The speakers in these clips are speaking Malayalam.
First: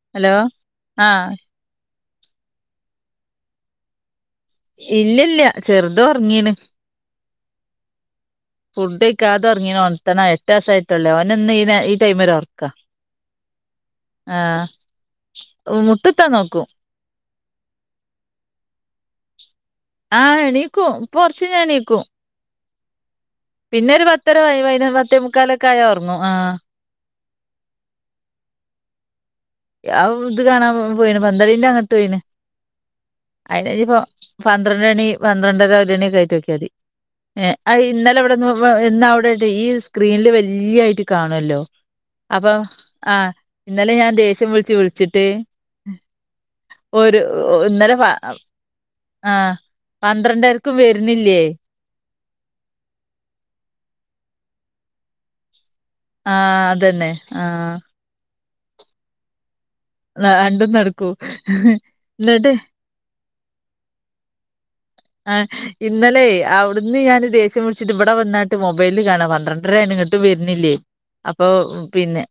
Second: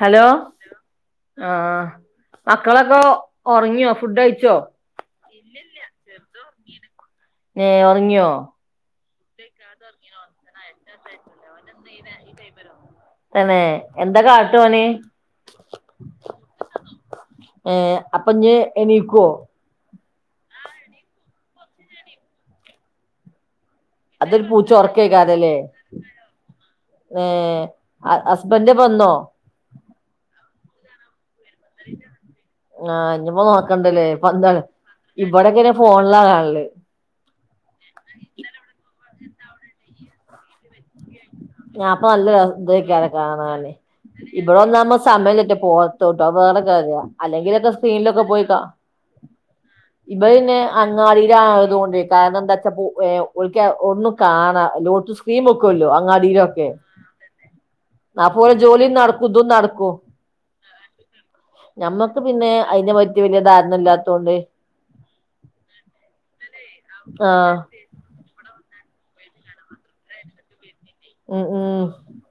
ഹലോ ആഹ് മക്കളൊക്കെ ഉറങ്ങിയോ ഫുഡ് ഇല്ലല്ല ചെറുത് ഉറങ്ങീണ് ഏഹ് ഉറങ്ങിയോ ഒറങ്ങീണ് ഒണത്തണം എട്ട് വയസായിട്ടുള്ളേ ഓനിന്ന് ഈ നേ ഈ ടൈമില് ഒറക്കാ തന്നെ എന്തൊ കാട്ടുവാ ആഹ് ഓന് മുട്ടുത്താൻ നോക്കും അപ്പോ ഇഞ്ഞ് എണിക്കുവോ ആഹ എണീക്കൂ പൊറച്ച ഞാ എണീക്കൂ അതൊരു പൂച്ച പത്തേ ഉറക്കേക്കാരല്ലേ മുക്കാലൊക്കെ ആയാ ഒറങ്ങും ആഹ് ഏർ ഹസ്ബൻഡ വന്നോ അത് കാണാ പോയി പന്ത്രളിന്റെ അങ്ങോട്ട് പോയിന് ആ ഇഞ്ഞിപ്പോ അയിന്പ്പോ നോക്കണ്ടല്ലേ പന്താണ് പന്ത്രണ്ട മണി ഇവിടെങ്ങനെ പന്ത്രണ്ടര ഒ മണിൊക്കെ ഫോണിലാ ആയിട്ട് വോക്കിയാൽ കാണല് മതി ഏ ഇന്നലെ അവിടെന്ന് ഇന്ന്‌ അവിടെ [unintelligible] സ്ക്രീനില് വല്ല്യായിട്ട് ഞാൻ അപ്പൊ നല്ല ഇതൊക്കെയാണ് ആഹ് കാണാന് ഇന്നലെ ഞാൻ ദേഷ്യം ഇവിടെ പിടിച്ച് വന്നാവുമ്പോ സമയം വിളിച്ചിട്ട് പോറത്തോട്ടോ [unintelligible] ഒരു അല്ലെങ്കിലൊക്കെ ഇന്നലെ പ സ്ക്രീനിലൊക്കെ പോയി കാ ആഹ് ഇത് പിന്നെ പന്ത്രണ്ടരക്കും അങ്ങാടിയില് വരുന്നില്ലേ ആയത് കൊണ്ടേ കാരണം എന്താ വച്ചാപ്പോ ഓൾക്ക് ഓ ഒന്നും കാണാ എല്ലാടത്തും സ്ക്രീൻ വക്കൂലോ ആ അതന്നെ ആ അതുപോലെ ജോലി നടക്കുന്നതും നട ആ രണ്ടും നടക്കൂ ഇന്നട്ട് വല്യ ധാരണല്ലാത്തോണ്ട് ആ ഇന്നലെ അവിടുന്ന് ഞാൻ ആഹ് ദേഷ്യം പിടിച്ചിട്ട് ഇവിടെ വന്നാട്ട് മൊ മൊബൈല് കാണാ പന്ത്രണ്ടരായ്ണ് ഇങ്ങട്ടും വര്ന്നില്ലേ ഉം അപ്പൊ ഉം പിന്നെ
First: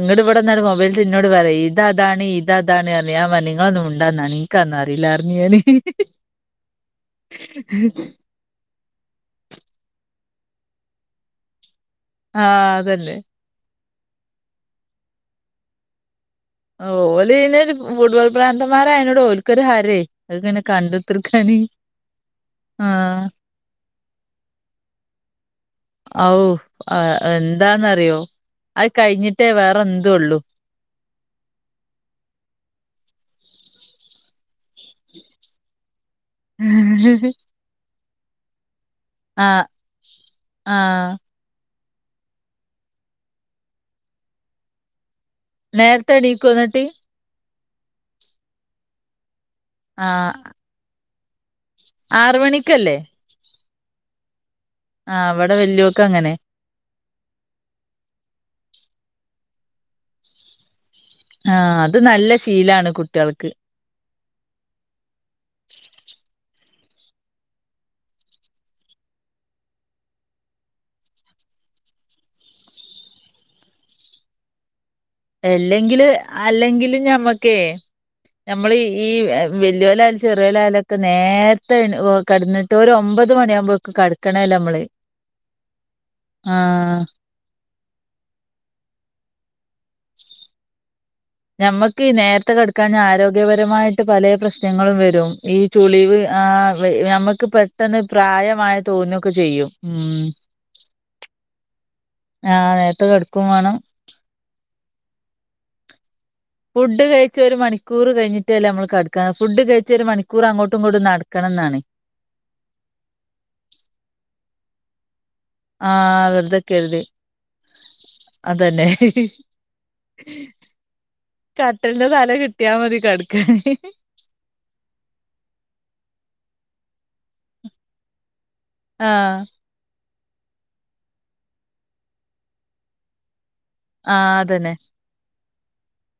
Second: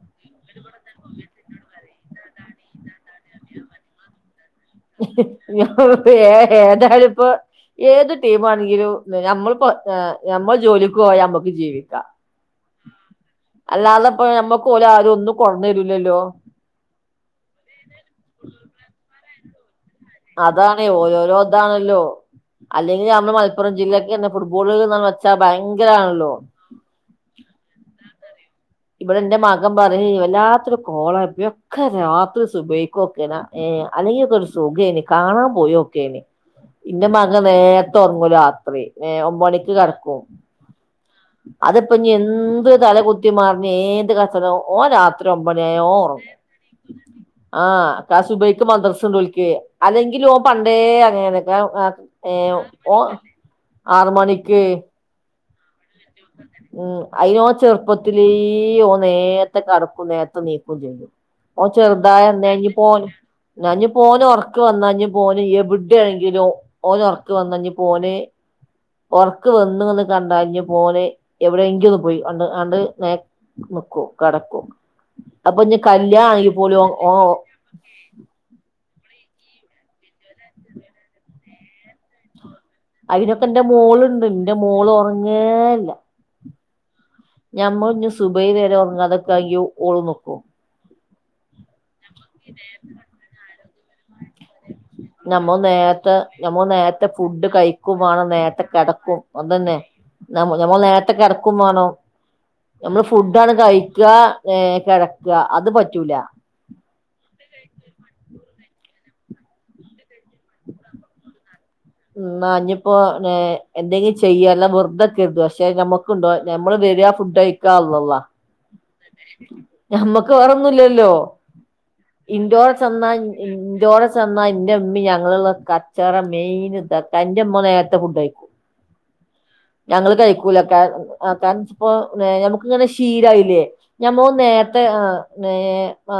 ഇങ്ങട് വിടെന്നാണ്ട് മൊബൈൽസ് ഇന്നോട് പറെ ഇത് അതാണ് ഇതതാണർഞ് ഞാൻ പർഞ് ഇങ്ങളൊന്ന് മിണ്ടാന്നാണി എനിക്കതൊന്നും അറിയില്ല പറഞ്ഞ് ഞാന് ഏ ഏതാലും പൊ ഏത് ടീം ആണെങ്കിലും നമ്മള്പ്പോ ഞമ്മള് ജോലിക്കോയ അമ്മക്ക് ജീവിക്ക ആഹ അതല്ലേ അല്ലാതെപ്പ നമ്മക്കോലാരും ഒന്നും കൊട്ന്നെരൂലല്ലോ ഓ ഓലയ്ന്ര് ഫുട്ബോൾ പ്രാന്തമാരായനോട്‌ ഓൽ ക്കൊര് ഹരേ അതിങ്ങനെ അതാണേോ കണ്ട് ഓരോരോ കുത്തിർക്കാന് ഇതാണല്ലോ അല്ലെങ്കി ആഹ് ഞമ്മളെ മലപ്പുറം ജില്ലക്കന്നെ ഫുട്ബോള് ന്നർ ഔ ആ എന്താന്നറിയോ അത് ഇവിടെന്റെ കഴിഞ്ഞിട്ടേ മകം വേറെ പറിം എന്തുള്ളൂ വല്ലാത്തൊരു കോള യൊക്കെ രാത്രി സുബയിക്കോക്ണാ ഏഹ് അല്ലെങ്കിലൊക്കെ ഒരു സുഖേനി കാണാൻ പോയോക്കെനി. ഇൻ്റെ മകൻ നേ തൊറങ്ങും ലാത്രി ഏ ആഹ് ഒമ്പണിക്ക് കട്ക്കും. ആഹ് അതിപ്പ ഇഞ് എന്ത് തല കുുത്തി മറ്ഞ്ഞ് ഏത് കച്ചെറ ഓൻ രാ നേരത്തെ എണീക്കൊ ഇന്നട്ട് ആഹ് ത്താ സുബൈയ്ക്ക് മദ്രസ്ണ്ട് ഓൽ ക്കെ. അല്ലെങ്കിലും ആഹ് ഓൻ പണ്ടേ അങ്ങനേണ്. [unintelligible] ആറ് ഏഹ് മണിക്കല്ലേ ഓ ആറ് മണി [unintelligible] അവിടെ വല്ല്യോ അങ്ങനെ അയ്യോ ഓൻ ചെറുപ്പത്തിലേ ഓൻ നേരത്തെ കടക്കും നേരത്തെ എണീക്കും ചെയ്യും ഓ ആഹ് അത് നല്ല ചെറുതായന്ന അഞ് ശീലാണ് ഓന് കുട്ടികൾക്ക് അഞ്ഞ് ഓന് ഉറക്ക് വന്ന ഓൻ എവിടെയാണെങ്കിലും ഓന് ഉറക്ക വന്ന ഞ് ഓന് ഉറക്ക് വന്ന് ന്ന് കണ്ടാഞ്ഞ് ഓന് എവിടെ എങ്കിലന്ന് പോയി കണ്ട് നിക്കും കടക്കും അപ്പൊ ഇഞ്ഞി കല്യാണാണെങ്കി പോലും അല്ലെങ്കിലും ഓൻ ഓ ഞമ്മുക്കേ നമ്മൾ ഈ വല്ല്യോയോലാലും ചെറിയോലായാലൊക്കെ നേരത്ത കടന്നിട്ട് അയിനൊക്കെ എന്റെ മോളുണ്ട് എറെ മോള് ഉറങ്ങേല്ല ആ ഞമ്മൾ ഇഞ്ഞ് സുബഹി വരെ ഉറങ്ങാതെ കയ്യും ഓള് നോക്കൊ [unintelligible] ഈ നേരത്തെ കടക്കാൻ ആരോഗ്യപരമായിട്ട് എന്നിട്ട് പല പ്രശ്നങ്ങളും വരും ഞമ്മൾ ഈ നേരത്തെ ചുളിവ് ആ ഞമ്മൾ നേരത്തെ ഫുഡ് നമ്മുക്ക് കഴിക്കും പെട്ടെന്ന് വേണം നേരത്തെ പ്രായമായ കിടക്കും തോന്നൊക്കെ ചെയ്യും അതന്നെ ഉം [inaudible] ഹലോ ആ നമ്മള് നേരത്തെ കെടക്കും ഫുഡാണ് വേണം കഴിക്കുക ഏ കിടക്കുക അത് [inaudible] പറ്റൂല ഫുഡ് കഴിച്ച് ഒരു മണിക്കൂർ കഴിഞ്ഞിട്ടല്ലേ നമ്മള് കടക്ക ഫുഡ് കഴിച്ച ഒരു മണിക്കൂർ അങ്ങോട്ടും ഇങ്ങോട്ടും നടക്കണംന്നാണ് ഉ അഞ്ഞപ്പോ എന്തെങ്കിലും ചെയ്യല്ല വെറുതെ [unintelligible] പക്ഷെ ആ ഞമ്മക്ക്ണ്ടോ ഞമ്മള് വെറുതെക്കരുത് വരിയാ ഫുഡ് കഴിക്ക അള്ളാ അള്ളാ അതന്നെ ഞമ്മക്ക് വേറൊന്നുല്ലല്ലോ കട്ടിലിന്റെ തല കിട്ടിയാ ഇന്റോടെ മതി ചെന്ന കെടക്കാന് ഇന്റോടെ ചെന്ന എന്റെ ഉമമീം ഞങ്ങളും കച്ചറം മെയിൻ [inaudible] നേരത്തെ ഫുഡ് കയിക്കും ആ ഞങ്ങള് കഴിക്കൂല കാരണം ഇപ്പോ ഞമ്മക്കിങ്ങനെ ശീലായില്ലേ ആ ഞമ്മോ അതന്നെ നേരത്തെ ആ [inaudible] ആ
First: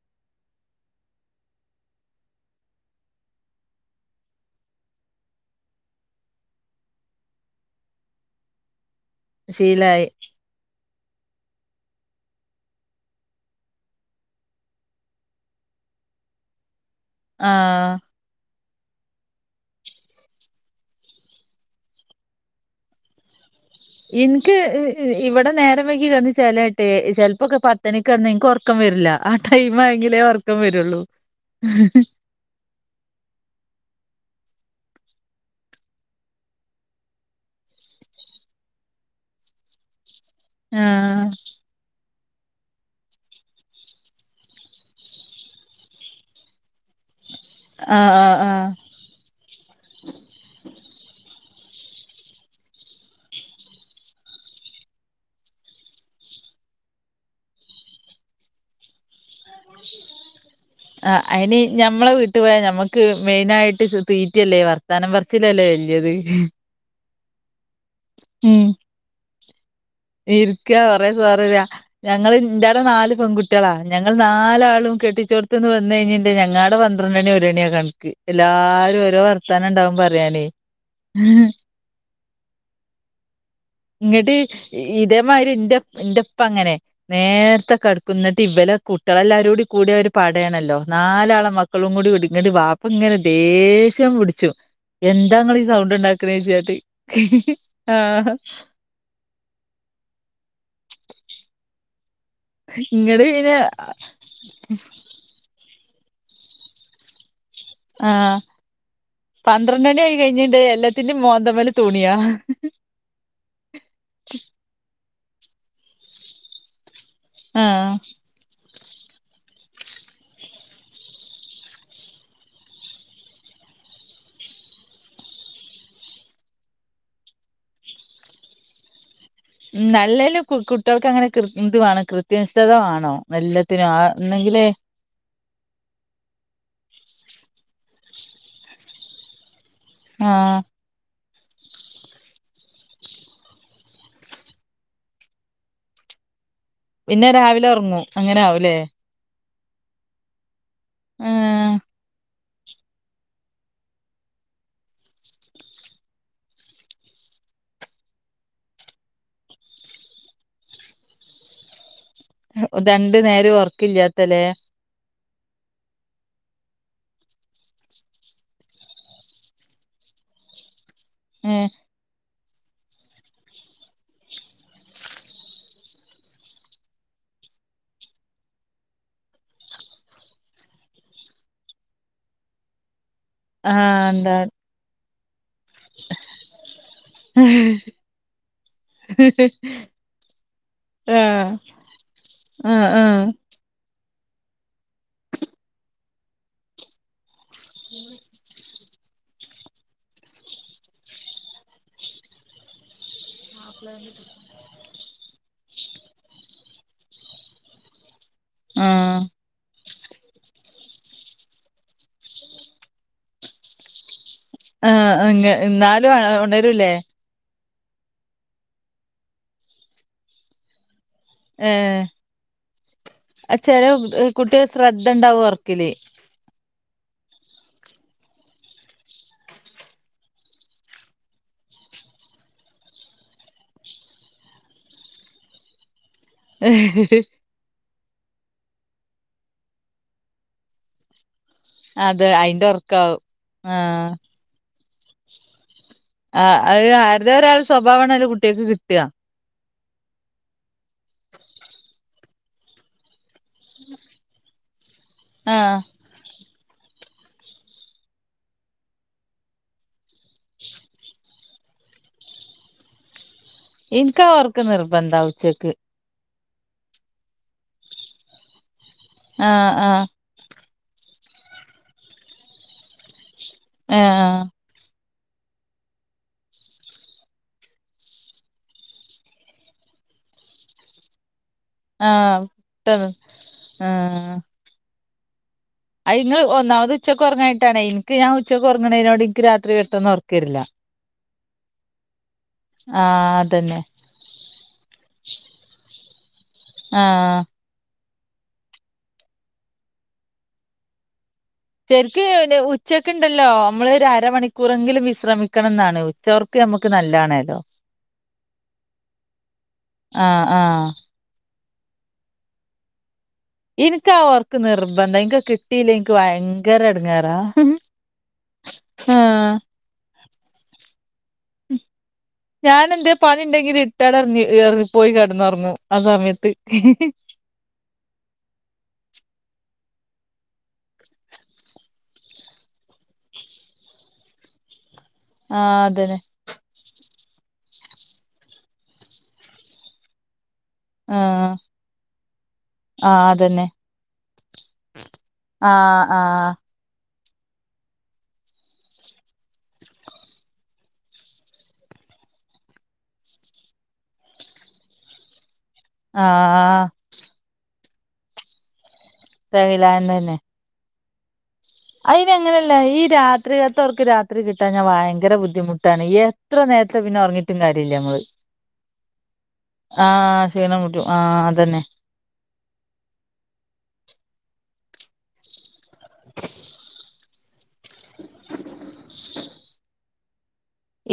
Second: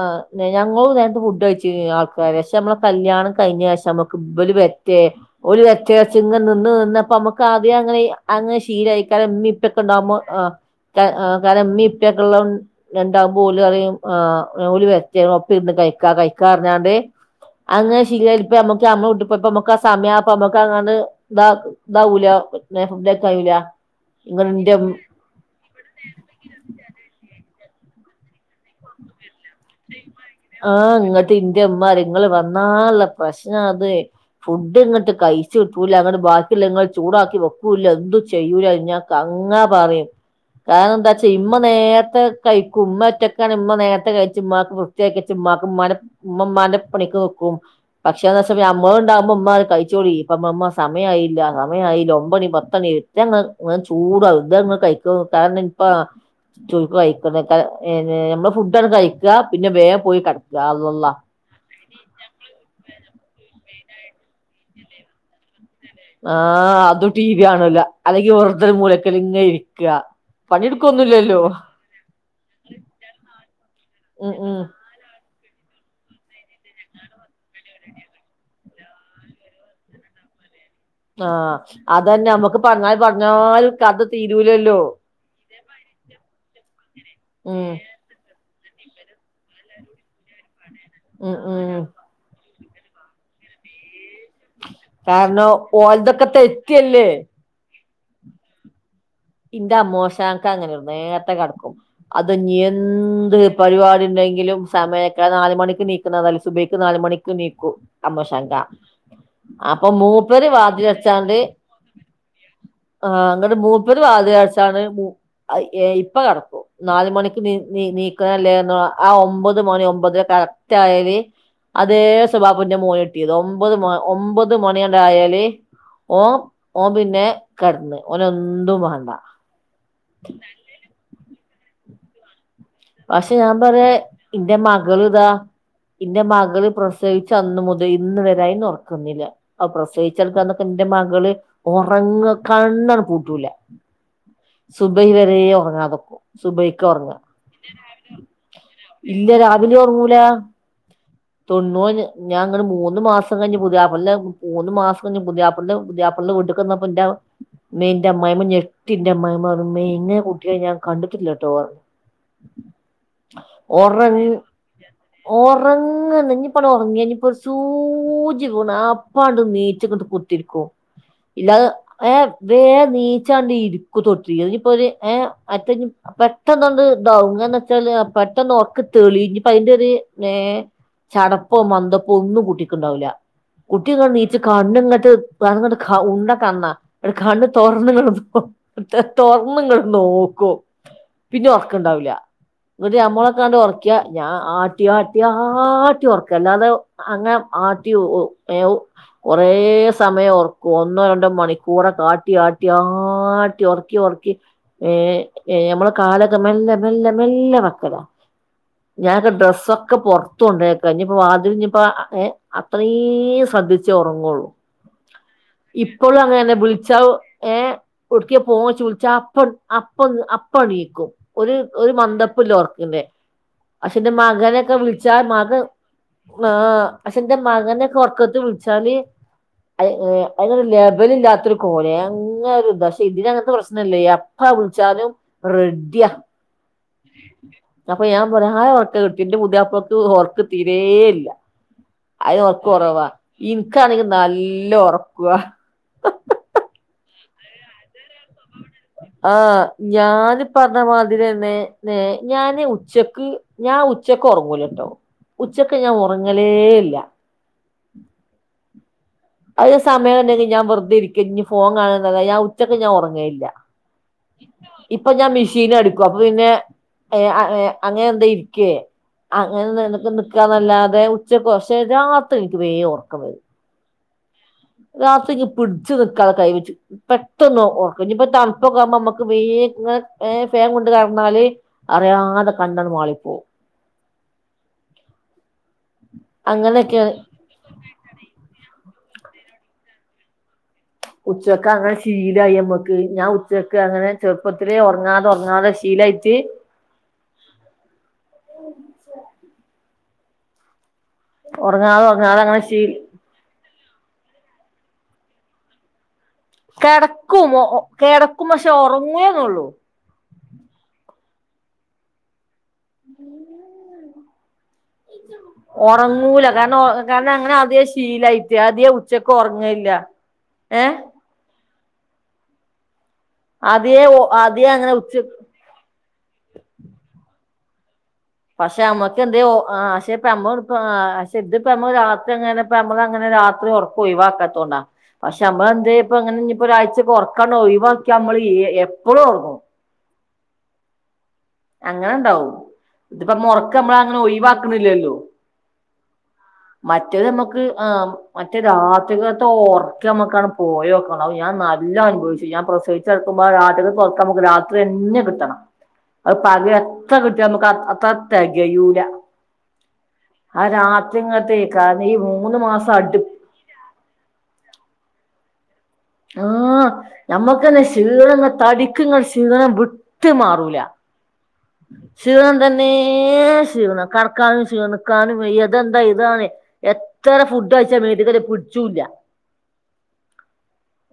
ഞങ്ങളും നേരത്തെ ഫുഡ്‌ കയ്ച്ചീനി ആൾക്കാര് പക്ഷെ നമ്മളെ കല്യാണം കഴിഞ്ഞ ശേശം നമ്മുക്ക് ഇബല് വരറ്റേ ഓൽ വരറ്റെ ഇങ്ങനെ നിന്ന് നിന്നപ്പ നമുക്ക് ആദ്യെ അങ്ങനെ അങ്ങനെ ശീലായി ക ശീലായി ഇമ്മീപ്പക്കണ്ടാവുമ്പോ ആ കാരണം എമ്മീ ഇപ്പൊക്കെ ഉള്ള ഉണ്ടാകുമ്പോ ഓല് പറിം ഓല് വരട്ടെ ഒപ്പിര്ന്ന് കഴിക്കാ കഴിക്കാ പറഞ്ഞാണ്ട് ആ അങ്ങനെ ശരിയാ അപ്പൊ നമുക്ക് അമ്മ ഉപ്പൊമക്ക് സമയം അപ്പൊ നമ്മക്ക് അങ്ങട്ട് ഇതാ ഇതാവൂല പിന്നെ ഫുഡാക്കായൂല എനിക്ക് ഇവിടെ നേരം വയ്കി കടന്ന് ചേലായിട്ട് ചെലപ്പൊക്കെ പത്തണിക്ക് കടന്ന നിക്ക് ഉറക്കം വരില്ല ആ ടൈം ആയെങ്കിലേ ഒറക്കം ആഹ് വരുള്ളൂ ഇങ്ങട്ട് ഇന്റെ അമ്മാ ഇങ്ങള് വന്നാല്ല പ്രശ്നം അത് ഫുഡ് ഇങ്ങോട്ട് കഴിച്ചു കിട്ടൂല്ല അങ്ങോട്ട് ബാക്കിയുള്ള നിങ്ങള് ചൂടാക്കി വെക്കൂല്ല എന്തും ചെയ്യൂല ഞാ കങ്ങാ പറയും കാരണം ആഹ് എന്താച്ചാ ഇമ്മ നേരത്തെ കഴിക്കുമ്പ ഒറ്റൊക്കാണ് ഇമ്മ നേരത്തെ കഴി ച്ചിമാക്ക് വൃത്ത്യാക്ക്യ ച്ച് മ്മാക്ക് മ്മ മ്മാൻ്റെ പണിക്ക് കും ആഹ് ആഹ് പക്ഷേന്ന് വെച്ച ആഹ് അമ്മള് ണ്ടാവുമ്പോ മ്മറും കഴിച്ചോടി ഇപ്പ അമ്മ സമയമായില്ല സമയായില്ല ഒമ്പണി പത്തണി ത്ത് നാങ്ങള ചൂടാവും ഇത് കഴിക്ക് കാരണം ഇപ്പ ചുകായി കഴിക്ക നമ്മുടെ ഫുഡണ് കഴി ആ അയ്ന് ഞമ്മളെ വീട്ടു പോയാ നമ്മക്ക് മെയിനായിട്ട് തീറ്റിയല്ലേ വർത്താനം പറിച്ചിലല്ലേ ആഹ് അതും ടിവി കാണുല്ല അല്ലെങ്കി ഉം വറുതൽ മൂലൊക്കൽ ഇങ്ങ ഇരി ഇരിക്ക കൊറെ സൊറ റഞങ്ങള് ഇൻ്റാടെ നാല് പെൺകുട്ടികളാ ഞങ്ങൾ ഉം ഉം നാലാള് ന്ന് വന്നു കഴിഞ്ണ്ടെങ്കില് ഞങ്ങളാടെ പന്ത്രണ്ടണി ഒരണിയാ കൺക്ക്. എല്ലാരും ഓരോ വർത്താനം ണ്ടാവും പറ്യാനേയ് ആഹ് അതന്നെ നമ്മുക്ക് പറഞ്ഞാല് പറഞ്ഞാലും കഥ ഇങ്ങട്ട് തീരുലല്ലോ ഇതേമാതിരി ഇന്റെ ഇന്റെപ്പ അങ്ങനെ ഉം നേരത്തെ കടക്കും ഇന്നട്ടിവലെ കുട്ടികളെല്ലാവരും കൂടിയ ഒര് പടയണല്ലോ ഉം നാലാളെ ഉം മക്കളും കൂടി [unintelligible] വാ അപ്പൊ ഇങ്ങനെ ദേഷ്യം പിടി ചും എന്താ കാരണം ഇങ്ങളീ സൗണ്ട് ഓലതൊക്കെ ഉണ്ടാക്കണ തെറ്റല്ലേ [unintelligible] ആഹ് ഇന്റെ അമ്മോശാക്ക അങ്ങനെ നേരത്തെ കിടക്കും അത് ഇനി ഇങ്ങട് എന്ത് പിന്നെ പരിപാടി ഉണ്ടെങ്കിലും സമയൊക്കെ നാല് മണിക്ക് എണീ ക്ക്ണതല്ലേ. സുബയിക്ക് നാല് മണിക്ക് ണീക്കും ആഹ് അമ്മൊശാക അപ്പൊ പന്ത്രണ്ടണി ആയി മൂപ്പേര് കഴിഞ്ഞിണ്ട് എല്ലാത്തിന്റിം വാതിലടച്ചാണ്ട് മോന്തമ്മല് തുണിയാ ആ അങ്ങോട് മൂ വാതിലടചാണ് ഇപ്പൊ കിടക്കും നാല് മണിക്ക് നി ആഹ് നീനീക്കണല്ലേ ന്നോ ആ ഒമ്പത് മണി ഒമ്പതര കറക്റ്റ് ആയാല് അതേ സ്വഭാവമെന്റെ മോന് കിട്ടിയത് ഒമ്പത് മ ഒമ്പത് മണിയാണ്ടായാല് ഓ ഓൻ പിന്നെ കിടന്ന് ഓനൊ ഫുഡും വേണ്ട അല്ലേലും കുട്ടികൾക്ക് അങ്ങനെ ഇതു വേണം കൃത്യം പക്ഷെ ഞാൻ പറയാ എന്റെ മകൾ ഇതാ എന്റെ മകള് പ്ര പ്രസവിച്ച് അന്ന് മുതൽ ഇന്ന് വരെ അയിന് ഉറക്കൊന്നുമില്ല ആ ആഹ് പ്രസവിച്ചിടക്കണന്നൊക്കെ എന്റെ മകള് ഉറങ്ങാ കണ്ണ് അങ്ങണ്ട് പൂട്ടൂല സുബൈ വരെ ഒറങ്ങാതെ നിക്കും പിന്നെ രാവിലെ ഉറങ്ങും അങ്ങനെ ആവുല്ലേ പിന്നേ ഉറങ്ങൂല തൊറു [unintelligible] ഞാൻ അങ്ങന് മൂന്ന് മാസം കഴിഞ്ഞ് പുതിയാപ്ലനെ മൂന്ന് മാസം കഴിഞ്ഞ് പുതിയാപ്ലന്റെ പുതിയാപ്ലന്റെ വീട്ടിക്ക് ചെന്നപ്പോ എന്റെ അമ്മായിഅമ്മ ഞെട്ടി എന്റെ അമ്മായിഅമ്മ പറഞ്ഞു ഇന്നെയും കുട്ടിനേ ഞാൻ കണ്ടിട്ടില്ലട്ടോ പറഞ്ഞു രണ്ടു നേരം ഒറങ്ങ് ഉറക്കില്ലാത്തല്ലേ ഒറങ്ങണിഞ്ഞാ അപ്പ ഉറങ്ങ്യ ഇപ്പൊ ഒരു സൂചി വീണ അപ്പോണ്ട് എണീച്ചുകൊണ്ട് കുത്തിരിക്കും ഏ ഇല്ലാതെ ഏഹ വേ എണീച്ചാണ്ടിരിക്കും ക്കു തൊട്ടിരിക്കും ഇനിപ്പോ ദേ ഏ മറ്റോ പെട്ടെന്നൊന്ന് ഇതാവും എന്താ വെച്ചാല് പെട്ടെന്ന് ഒറക്കെ തെളിയും അപ്പോ അതിന്റെ ഒരു ചടപ്പോ മന്ദപ്പോ ഒന്നും കുട്ടിക്കുണ്ടാവില്ല ആ എന്താ കുട്ടിങ്ങണീച്ച് കണ്ണിങ്ങട്ട് അതങ്ങിട്ട് ഉണ്ട കണ്ണാ കണ്ണ് ആഹ് തുറന്നാങ്ങള് തുറന്ന് ഇങ്ങനെ നോക്കും പിന്നെ ഉറക്കുണ്ടാവില്ല ആഹ് ന്നിട്ട് ആഹ് നമ്മളെക്കണ്ട് ഉറക്കിയ ഞാൻ ആട്ടി ആട്ടി ആട്ടി ഉറക്കും അല്ലാതെ അങ്ങനെ ആട്ടി [unintelligible] കുറേ സമയം ഉറക്കും ഒന്നോ രണ്ടോ മണിക്കൂറൊക്കെ ആട്ടി ആട്ടി ആ ഉറക്കി ഉറക്കി ഏ ഏ ഞമ്മളെ കാലൊക്കെ മെല്ലെ മെല്ലെ മെല്ലെ വെക്കലാ ആഹ് ഞാക്കെ ഡ്രെസൊ ഒക്കെ പുറത്ത് കൊണ്ടോയെക്ക്യ ഇഞ്ഞിപ്പ വാതിൽ ഇഞ്ഞിപ്പോ ഏ അത്രയും ശ്രദ്ധിച്ചേ ഉറങ്ങുള്ളൂ ആ അങ്ങ എന്നാലും ഉണരൂല്ലേ കുട് പോ ചുളിച്ച അപ്പ അപ്പ അപ്പണീക്കും ഒരു ഒരു മന്ദപ്പില്ല ഉർക്കത്തിന്റെ ചെല പക്ഷേന്റെ കുട്ടികൾ മകനൊക്കെ ശ്രദ്ധ വിളിച്ചാൽ ഉണ്ടാവും മകൻ ഉറക്കില് പക്ഷെ എന്റെ മകനെക്കെ ഉറക്കത്ത് വിളിച്ചാല് അതിനൊരു ലെബല് ഇല്ലാത്തൊരു കോലായി അങ്ങനെ ഒരുഇതാ ഇതിനങ്ങത്തെ പ്രശ്നം ഇല്ല എപ്പാ വിളിച്ചാലും റെഡിയ ഏ പ്രധായ ഓർക്ക കിട്ടി എന്റെ പുതിയപ്പക്ക് ഓർക്കക്ക് തീരേ ഇല്ല അതെ അയിന്റെ അത്റക്കുറവാ ഉറക്കാവും ഇനക്കാണെങ്കിൽ ആഹ് നല്ല ഉറപ്പ വാ ത ഒരാൾ സ്വഭാവണ ട്ടിയാൾക്ക് കിട്ടാ ഞാനിപ്പ മാതിരി തന്നെ ഞാന് ഉച്ചക്ക് ഞാൻ ഉച്ചക്ക് ഉറങ്ങൂല ട്ടോ ഉച്ചക്ക് ആഹ് ഞാൻ ഉറങ്ങലേ ല്ല അത് സം [unintelligible] ഞാൻ വർ തെരി ഫോൺ കാണുന്നത ഞാ ഉച്ചയ്ക്ക് ഞാൻ ഉറങ്ങേയില്ല എനിക്ക ഓർക്ക് നിർബന്ധ ഉച്ചേക്ക് ഏ അങ്ങനെ എന്താ ഇരിക്കേ അങ്ങനെ ആഹ് ആഹ് നിനക്ക് നിക്കാന്നല്ലാതെ ഉച്ച പക്ഷേ രാത്രി എനിക്ക് വേ ഓർക്കം വരും ആഹ് രാത്രി ഇ പിടിച്ച്ു നക്കാതെ കൈ വച്ച് പെട്ടെന്ന്ക്ക ഇനിയിപ്പോ തണുപ്പൊക്കുമ്പോ നമുക്ക് വ ഫേ കൊണ്ട് കന്നാല് ആഹത് ആഹ അ ഇ ഒന്നാമത് അങ്ങനെയൊക്കെ ഉച്ചക്ക്ുറങ്ങായിട്ടാണ്േ എനിക്ക് ഞാ ഉച്ചക്ക്ുറണതിനോട് ക്ക് രാത്രി വെട്ടെന്ന്ന്ന് ഉറക്കരില്ല ഉച്ചക്ക അങ്ങനെ ശീലായി അമ്മക്ക് ഞാൻ ആഹ് ഉച്ചക്ക് അതന്നെ അങ്ങനെ ചെറുപ്പത്തില് ഉറങ്ങാതെ ഉറങ്ങാതെ ശീലായിട്ട് ആഹ് ച്ച ഉറങ്ങാതെ ശരിക്ക അങ്ങനെ ശീ ഉച്ചക്ക ഉണ്ടല്ലോ നമ്മൾ ഒരു അരമണിക്കൂറെങ്കിലും വിശ്രമിക്കണംാണ് കിടക്കുമോ കട ഒക്കും മക്ഷേ ഉറങ്ങുവേന്നള്ളൂ ആഹ ആഹ ഇൻക്ക് ആ ഒർക്ക് നിർബന്ധ ഇൻക്ക് കിട്ടിയില്ല ഇൻക്ക് ഉറങ്ങൂല കാരണം ഭയങ്കര കാരണം എടങ്ങേറാ അങ്ങനെ അധിക ശീലയിട്ട അധിക ഉച്ചക്ക് ആഹ് ഉറങ്ങല്ല ഏ ഉ ഞാന എന്ത പണി ഉണ്ടെങ്കിൽ അധികെ ഇട്ടടറിഞ്ഞു അധികം ഇങ്ങ അങ്ങനെ പോയി ഉച്ച കിടന്നുറഞ്ഞു ആ സമയത്ത് പക്ഷെ അമ്മക്ക് എന്ത പക്ഷെപ്പമ്മ പക്ഷെ ഇതിപ്പമ്മ രാത്രി എങ്ങെപ്പ നമ്മള അങ്ങനെ രാത്രി ഉറക്ക ഒഴിവാക്കത്തോണ്ടാ പക്ഷെ നമ്മ ആഹ് എന്ത അതന്നെ ഇപ്പങ്ങന ഇപ്പോ ഒരാഴ്ചറ ഇതൊക്കെ ഒന്ന് ഒഴിവാക്കിയാ മതീന്ന് എപ്പഴും ഓർക്കും ആഹ് അങ്ങനെണ്ടാവും ആഹ് ഇതിപ്പ അതന്നെ മുറക്ക് നമ്മള അങ്ങനെ ഒഴിവാക്കുന്നില്ലല്ലോ ആഹ് ആഹ് മാ മറ്റത്ത് നമ്മക്ക് ങ്ങേ മറ്റെ രാത്രികാല ഉറക്കം നമ്മക്ക് ങ്ങാട്ട് പോയിനോക്കണം ഞാൻ നല്ല അനുഭവിച്ച് ഞാൻ പ്രസവിച്ചിടക്കുമ്പ [unintelligible] രാത്രിതന്നെ കിട്ടണം പകെ ആഹ് എത്രകിട്ടിയ നമ്മ ആ തത്തകയൂല സഹലന്നന്ന ങ്ങത്തെ അയിന് അങ്ങനെയല്ലേ ഈ രാത്രികത്തവർക്ക് രാത്രി കിട്ടാൻ ഞ ഭയങ്കര ബുദ്ധി [inaudible] [unintelligible] നമ്മള് ആഹ് ക്ഷീണം മുറ്റും ആഹ് അതന്നെ ശിണം തന്നെ ശിണം കടക്കാവും ശിണം [inaudible] ഇതെന്താ ഇതാണ് തറഫുണ്ട് [unintelligible] മേ പിടിച്ചൂല്ല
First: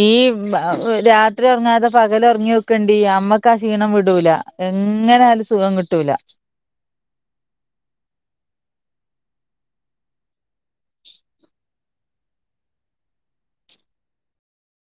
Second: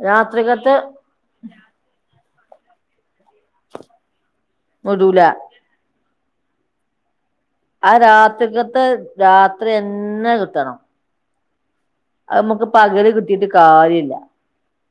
ഈ രാത്രിക്കത്തെ രാത്രി ഉറങ്ങാതെ പകൽ ഉറങ്ങി ക്കണ്ട അമ്മ ക്ഷീണം വിടൂല എങ്ങനെ വിടൂല ആാലും സുഖം കിട്ടൂല ആ രാത്രിക്കത്തെ രാത്രി എന്നന്നെ കിട്ടണം അ നമ്മുക്ക് പകല് കിട്ടീട്ട് കാര്യമില്ല